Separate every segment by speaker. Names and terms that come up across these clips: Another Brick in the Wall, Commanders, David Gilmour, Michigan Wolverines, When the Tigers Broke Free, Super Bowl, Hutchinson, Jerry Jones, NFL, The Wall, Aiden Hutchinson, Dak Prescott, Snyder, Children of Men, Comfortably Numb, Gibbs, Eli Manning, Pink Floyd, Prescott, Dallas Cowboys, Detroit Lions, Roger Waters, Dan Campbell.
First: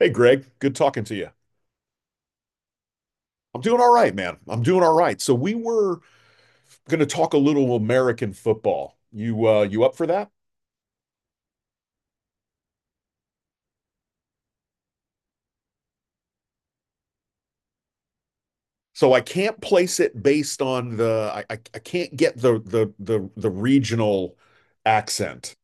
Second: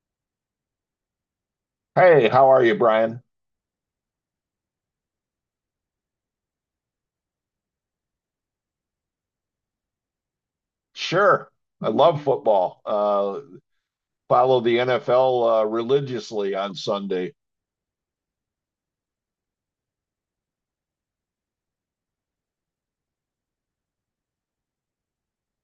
Speaker 1: Hey, Greg, good talking to you.
Speaker 2: Hey, how are you, Brian?
Speaker 1: I'm doing all right, man. I'm doing all right. So we were going to talk a little American football. You you up for that?
Speaker 2: Sure. I love football. Follow the NFL religiously on Sunday.
Speaker 1: So I can't place it based on the I can't get the the regional accent,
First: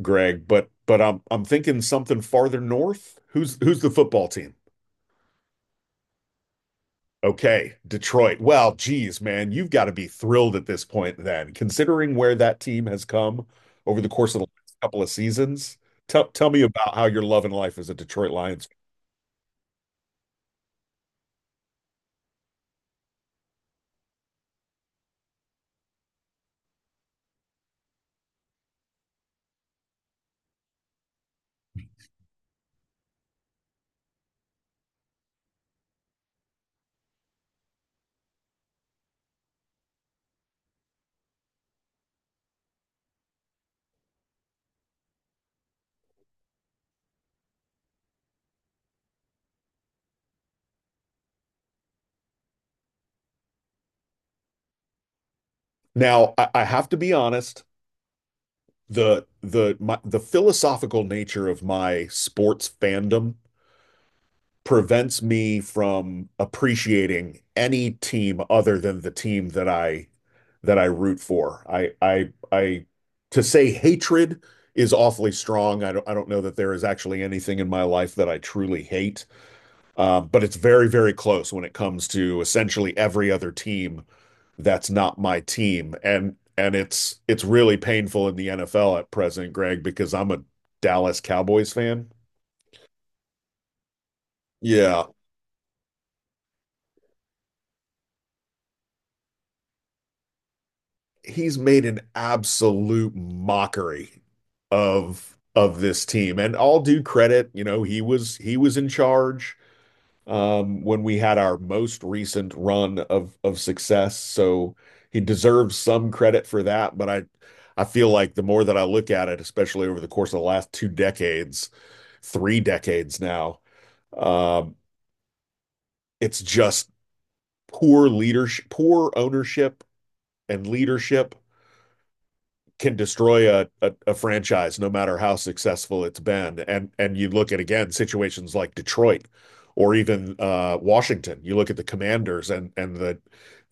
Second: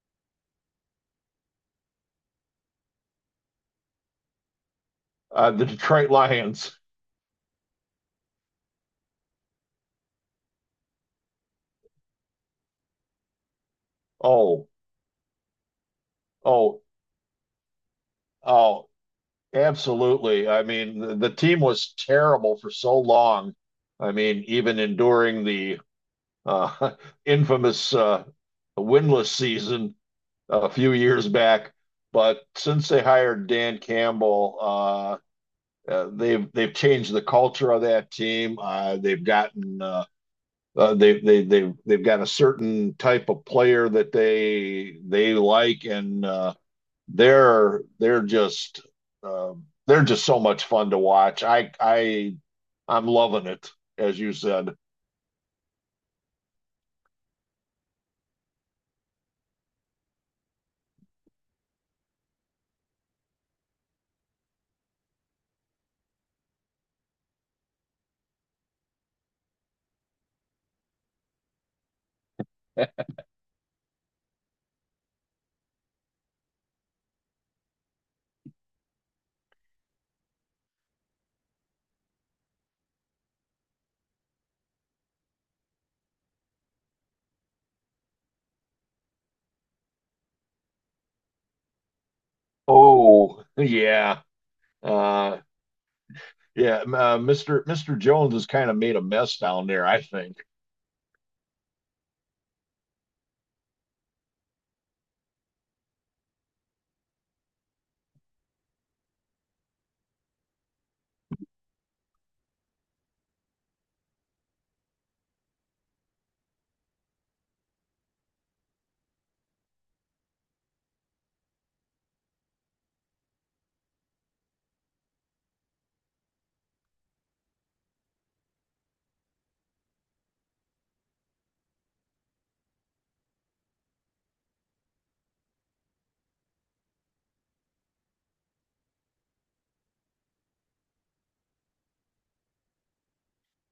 Speaker 1: Greg, but I'm thinking something farther north. Who's the football team?
Speaker 2: The Detroit Lions.
Speaker 1: Okay, Detroit. Well, geez, man, you've got to be thrilled at this point then, considering where that team has come over the course of the
Speaker 2: Oh,
Speaker 1: last couple of seasons. Tell me
Speaker 2: oh,
Speaker 1: about how you're loving life as a Detroit Lions fan.
Speaker 2: oh, absolutely. I mean, the team was terrible for so long. I mean, even enduring the uh, infamous winless season a few years back. But since they hired Dan Campbell, they've changed the culture of that team. They've gotten they've got a certain type of player that they like, and they're they're just uh, they're just so much fun to watch. I I'm loving it, as you said.
Speaker 1: Now, I have to be honest, the philosophical nature of my sports fandom prevents me from appreciating any team other than the team that I root for. I to say hatred is awfully strong. I don't know that there is actually anything in my life that I truly hate. But it's very, very close when it comes to essentially every other team that's not my team. And it's really painful in the NFL at present, Greg, because I'm a Dallas Cowboys fan.
Speaker 2: Oh yeah,
Speaker 1: Yeah,
Speaker 2: uh, yeah. Mister Jones has kind of made a mess down there, I think.
Speaker 1: he's made an absolute mockery of this team. And all due credit, you know, he was in charge when we had our most recent run of success. So he deserves some credit for that. But I feel like the more that I look at it, especially over the course of the last two decades, three decades now, um, it's just poor leadership, poor ownership and leadership can destroy a franchise no matter how successful it's been. And you look at again situations like Detroit or even Washington. You look at the Commanders and and the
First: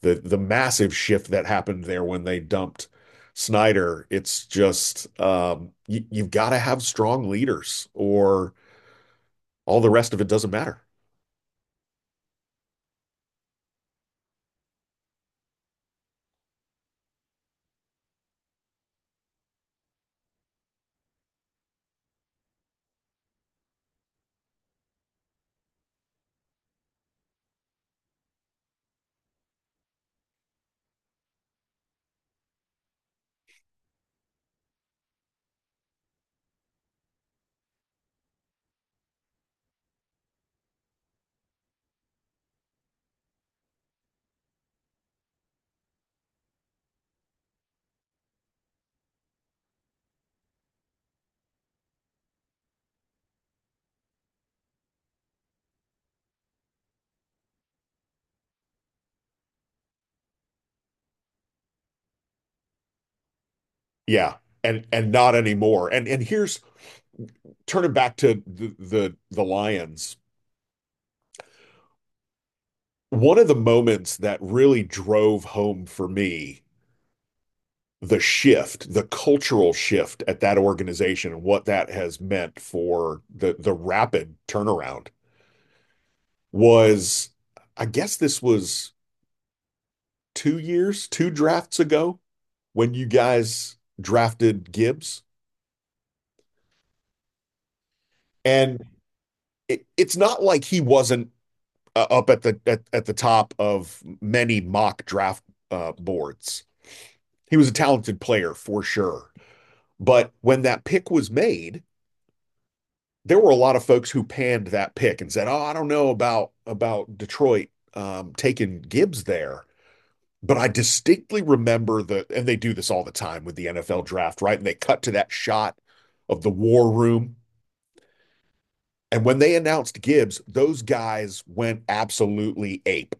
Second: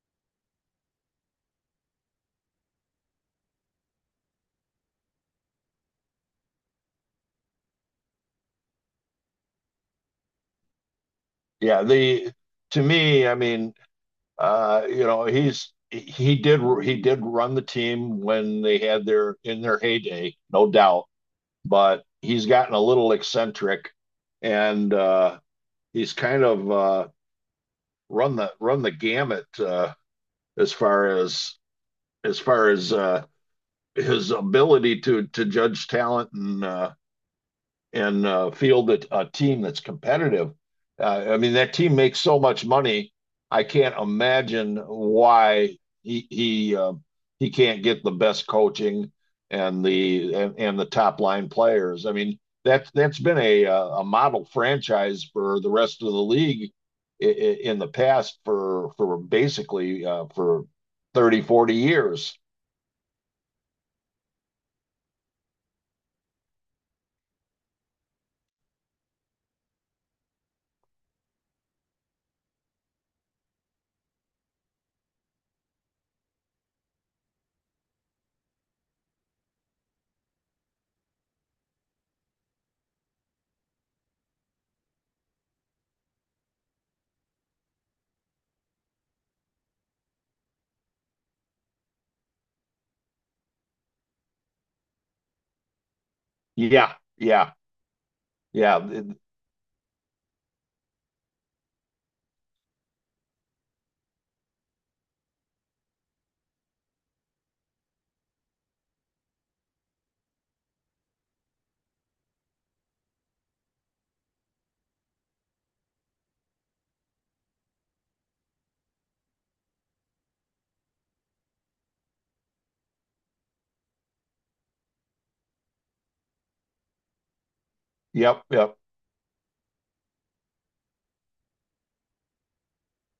Speaker 1: the the massive shift that happened there when they dumped Snyder. It's just you, you've got to have strong leaders, or all the rest of it doesn't matter.
Speaker 2: Yeah, the to me, I mean, you know, he did run the team when they had their in their heyday, no doubt. But he's gotten a little eccentric, and he's kind of run the gamut as far as as far as uh, his ability to judge talent and field a team that's competitive. I mean, that team makes so much money. I can't imagine why he he uh, he can't get the best coaching and the top line players. I mean, that that's been a model franchise for the rest of the league in the past for basically for 30, 40 years.
Speaker 1: Yeah, and not anymore. And here's turning back to the Lions. One of the moments that really drove home for me the shift, the cultural shift at that organization and what that has meant for the rapid turnaround was I guess this was 2 years, two drafts ago when you guys drafted Gibbs.
Speaker 2: Yeah, yeah, yeah.
Speaker 1: And it's not like he wasn't up at the at the top of many mock draft boards. He was a talented player for sure. But when that pick was made, there were a lot of folks who panned that pick and said, "Oh, I don't know about Detroit taking Gibbs there." But I distinctly remember the, and they do this all the time with the NFL draft, right? And they cut to that shot of the war room.
Speaker 2: Yep, yep.
Speaker 1: And when they announced Gibbs, those guys went absolutely ape.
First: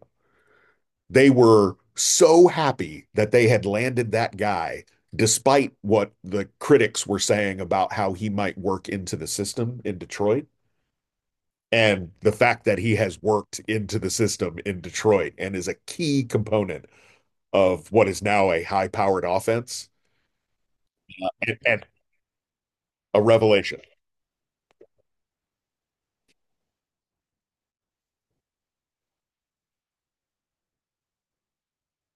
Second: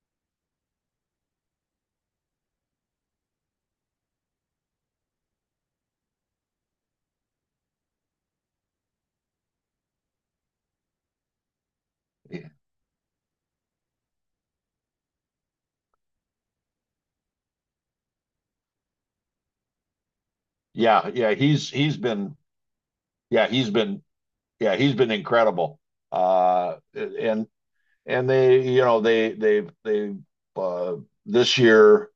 Speaker 1: They were so happy that they had landed that guy, despite what the critics were saying about how he might work into the system in Detroit and the fact that he has worked into the system in Detroit and is a key component of what is now a high powered offense
Speaker 2: Yeah,
Speaker 1: uh,
Speaker 2: yeah.
Speaker 1: and,
Speaker 2: He's
Speaker 1: and
Speaker 2: he's been
Speaker 1: a
Speaker 2: yeah, he's
Speaker 1: revelation.
Speaker 2: been yeah, he's been incredible. Uh, and and they you know they they've uh, this year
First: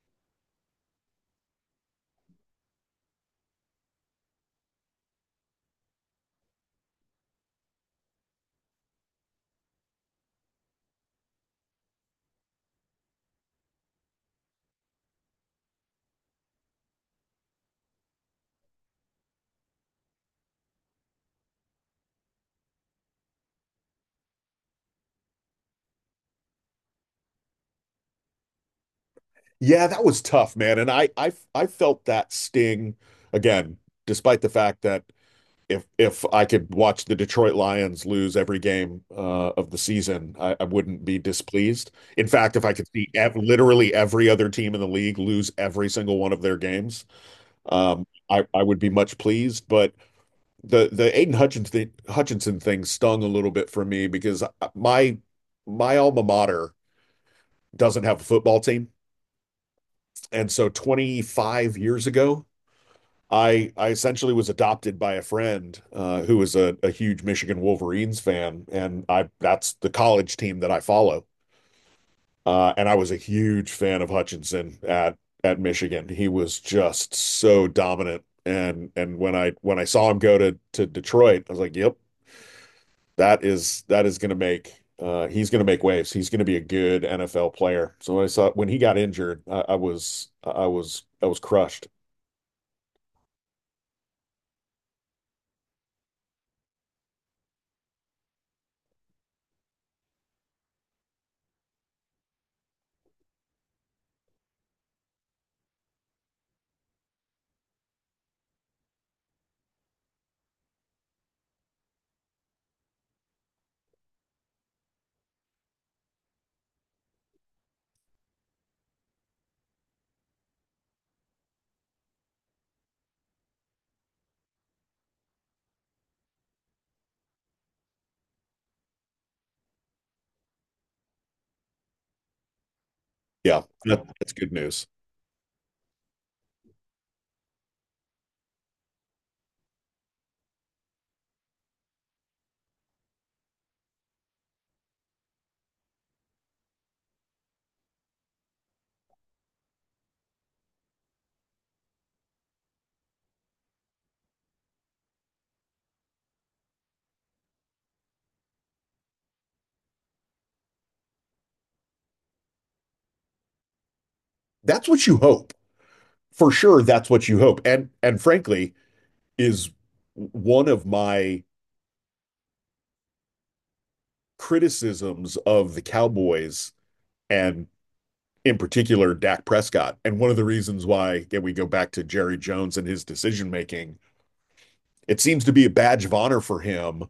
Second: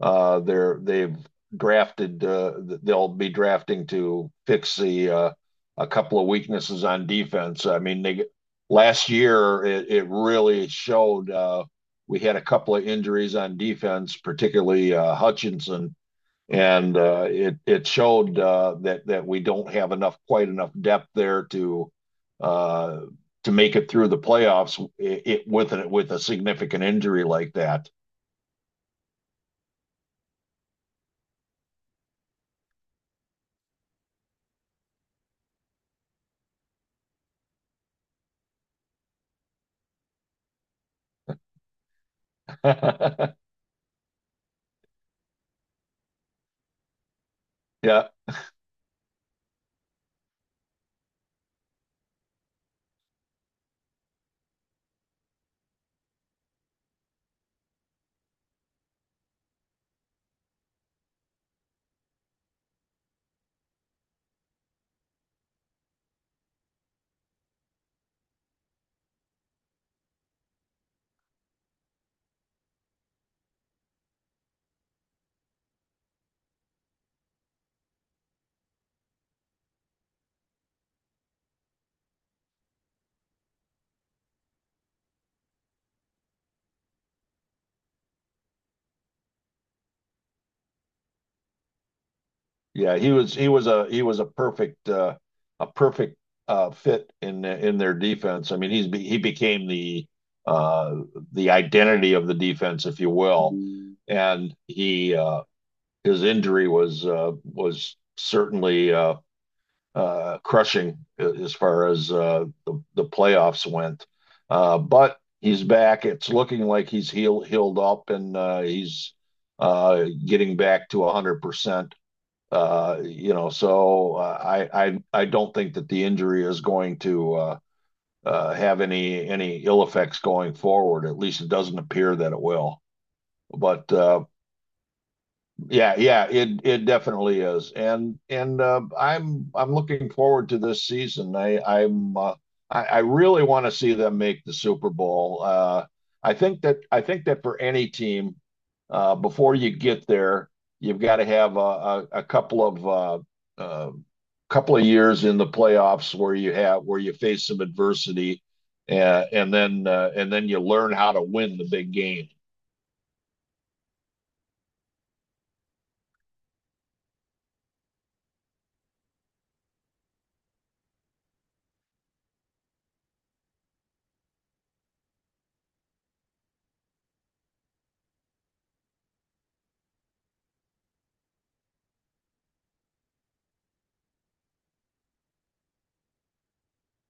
Speaker 2: they've drafted— they'll be drafting to fix the a couple of weaknesses on defense. I mean, they last year it really showed. We had a couple of injuries on defense, particularly Hutchinson, and it showed that that we don't have enough quite enough depth there uh, to make it through the playoffs it with with a significant injury like that.
Speaker 1: Yeah, that was tough, man. And I felt that sting again, despite the fact that if I could watch the Detroit Lions lose every game of the season, wouldn't be displeased. In fact, if I could see literally every other team in the league lose every single one of their games, um,
Speaker 2: yeah,
Speaker 1: I would be much pleased. But the Aiden Hutchinson thing stung a little bit for me because my my alma mater doesn't have a football team, and so 25 years ago, I essentially was adopted by a friend who was a huge Michigan Wolverines fan, and I that's the college team that I follow, and I was a huge fan of Hutchinson at Michigan. He was just so dominant. And when I saw him go to Detroit, I was like, "Yep, that is going to make he's going to make waves. He's going to be a good NFL player. So when he got injured, I was crushed.
Speaker 2: yeah, he was a perfect a perfect fit in their defense. I mean, he became uh, the identity of the defense, if you will, and he his injury was certainly crushing as far as the playoffs went. But he's back. It's looking like he's healed up and he's getting back to 100%. You know, so I don't think that the injury is going to have any ill effects going forward. At least it doesn't appear that it will.
Speaker 1: Yeah,
Speaker 2: But
Speaker 1: that's good news.
Speaker 2: yeah, yeah, it definitely is, and I'm looking forward to this season. I really want to see them make the Super Bowl. I think that for any team, before you get there, you've got to have a couple of uh, uh, couple of years in the playoffs where you have where you face some adversity, and then you learn how to win the big game.
Speaker 1: That's what you hope for sure. That's what you hope, and frankly, is one of my criticisms of the Cowboys and in particular Dak Prescott. And one of the reasons why, again, we go back to Jerry Jones and his decision making. It seems to be a badge of honor for him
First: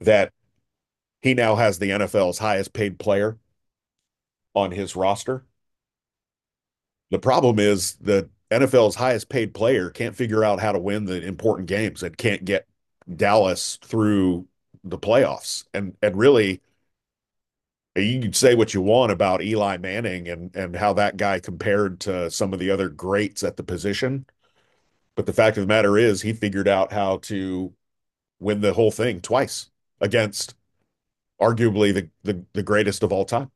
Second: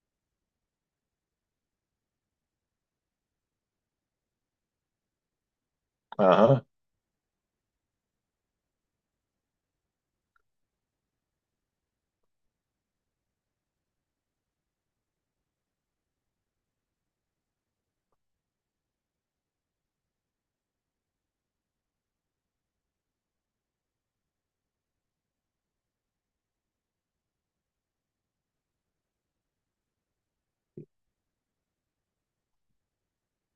Speaker 1: that he now has the NFL's highest paid player on his roster.
Speaker 2: Uh-huh.
Speaker 1: The problem is the NFL's highest paid player can't figure out how to win the important games and can't get Dallas through the playoffs. And really, you can say what you want about Eli Manning and how that guy compared to some of the other greats at the position, but the fact of the matter is he figured out how to win the whole thing twice against arguably the greatest of all time.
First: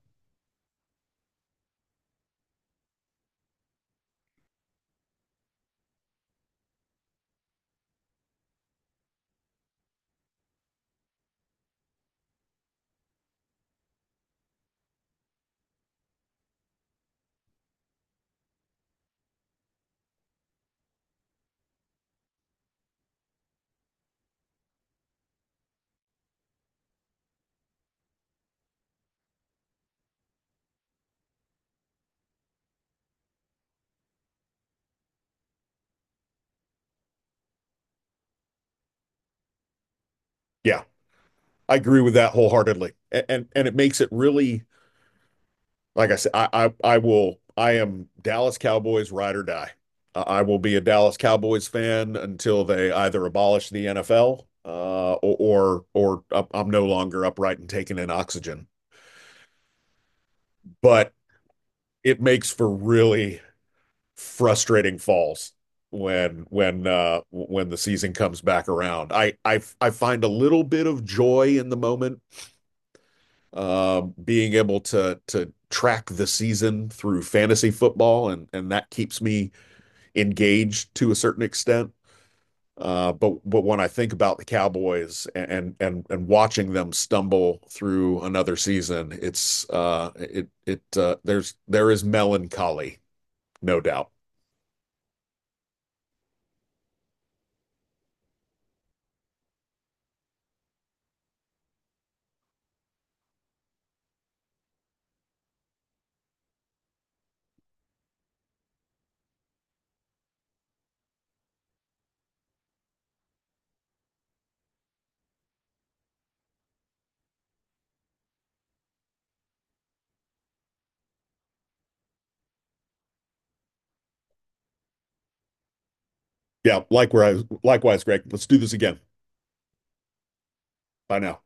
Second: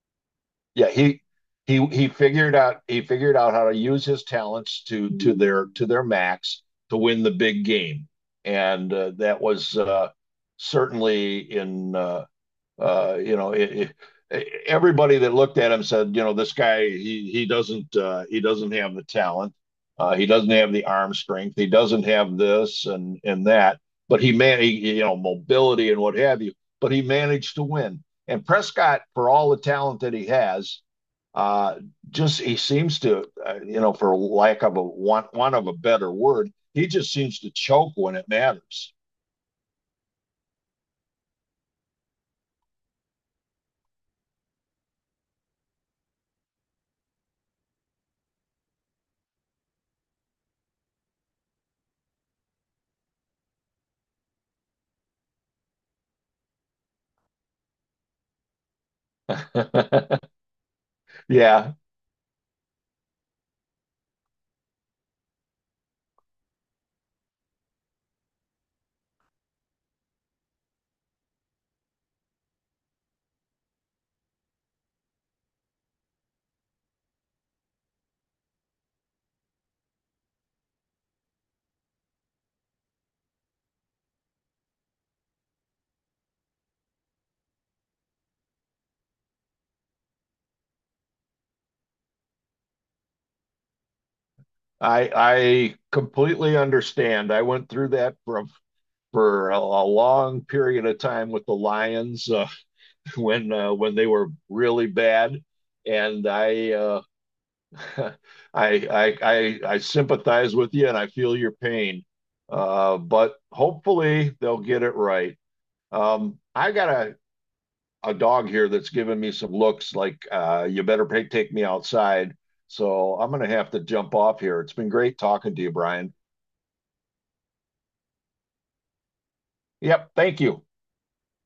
Speaker 2: yeah he he figured out how to use his talents to mm-hmm. To their max to win the big game, and that was certainly in you know it, it, everybody that looked at him said, you know, this guy he doesn't have the talent, he doesn't have the arm strength, he doesn't have this and that, but he, man, he, you know, mobility and what have you, but he managed to win. And Prescott, for all the talent that he has, uh, just he seems to, you know, for lack of a want of a better word, he just seems to choke when it matters.
Speaker 1: Yeah, I agree with that wholeheartedly. And it makes it really like I said, I am Dallas Cowboys ride or die. I will be a Dallas Cowboys fan until they either abolish the NFL or I'm no longer upright and taking in oxygen. But
Speaker 2: yeah,
Speaker 1: it makes for really frustrating falls when the season comes back around. I find a little bit of joy in the moment being able to track the season through fantasy football and that keeps me engaged to a certain extent. But when I think about the Cowboys and watching them stumble through another season, it's it it there's there is melancholy, no doubt.
Speaker 2: I completely understand. I went through that from for a long period of time with the Lions when they were really bad, and I I sympathize with you, and I feel your pain. But hopefully they'll get it right. I got a dog here that's giving me some looks like, you better pay, take me outside. So I'm going to have to jump off here. It's been great talking to you, Brian.
Speaker 1: Yeah, likewise, likewise, Greg. Let's do this again.
Speaker 2: Yep. Thank you.
Speaker 1: Bye now.